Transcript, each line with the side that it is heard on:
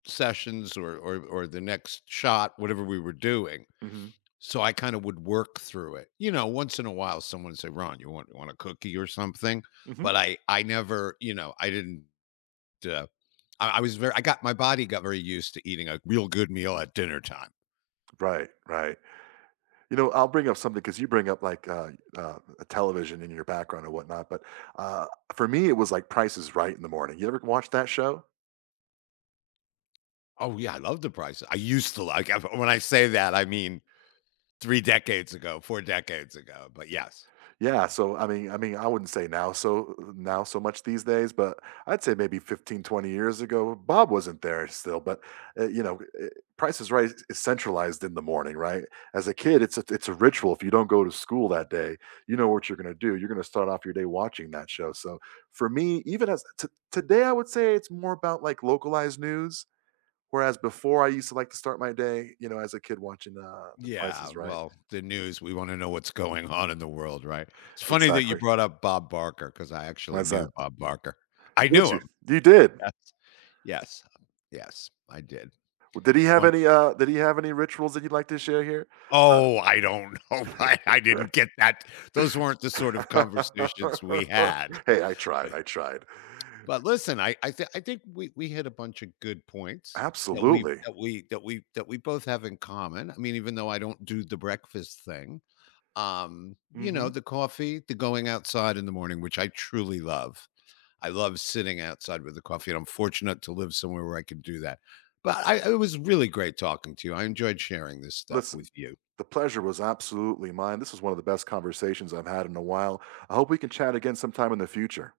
left: Sessions or or or the next shot, whatever we were doing.
right: Mhm.
left: So, I, kinda, would work through it, you know, once in a while, someone would say, "Ron, you want you want a cookie or something?"
right: Mhm.
left: But I I never, you know, I didn't uh, I I was very I got my body got very used to eating a real good meal at dinner time.
right: Right, right. You know, I'll bring up something 'cause you bring up, like, uh, uh, a a television in your background or whatnot, but, uh, for me, it was, like, "Price is Right in the morning." You ever watch that show?
left: Oh yeah, I love The Price I used to, like, when I say that, I mean 3 decades ago, 4 decades ago, but yes.
right: Yeah, so, I mean I mean, I wouldn't say now, so, u u now so much these days, but I'd say maybe 15, 20 years ago. Bob wasn't there still, but, eh, you know, eh, Price is Right i is centralized in the morning, right? As a kid, it's a it's a ritual. If you don't go to school that day, you know what you're gonna do, you're gonna start off your day watching that show. So, for me, even as t today I would say it's more about, like, localized news, whereas before I used to, like, to start my day, you know, as a kid watching The The Price
left: Yeah,
right: is Right.
left: well, the news, we wanna know what's going on in the world, right? It's funny that you
right: Exactly.
left: brought up Bob Barker, 'cause I actually
right: Why's
left: knew
right: that?
left: Bob Barker. I
right: Did
left: knew
right: you?
left: him.
right: You did.
left: Yes. Yes, yes, I did.
right: W did he have
left: [unintelligible]
right: any, uh, did he have any rituals that you'd like to share here? Uh
left: Oh, I don't know why I didn't get that. Those weren't the, sort of, conversations we had, uh,
right: Hey, I tried,
left: eh.
right: I tried.
left: But listen, I I thi I think we we hit a bunch of good points that we
right: Absolutely.
left: that we that we, that we both have in common. I mean, even though I don't do the breakfast thing, um, you know,
right: Mhm.
left: the coffee, the going outside in the morning, which I truly love. I love sitting outside with the coffee, and I'm fortunate to live somewhere where I can do that. But I it was really great talking to you. I enjoyed sharing this stuff with
right: Listen,
left: you.
right: the pleasure was absolutely mine. This is one of the best conversations I've had in a while. I hope we can chat again sometime in the future.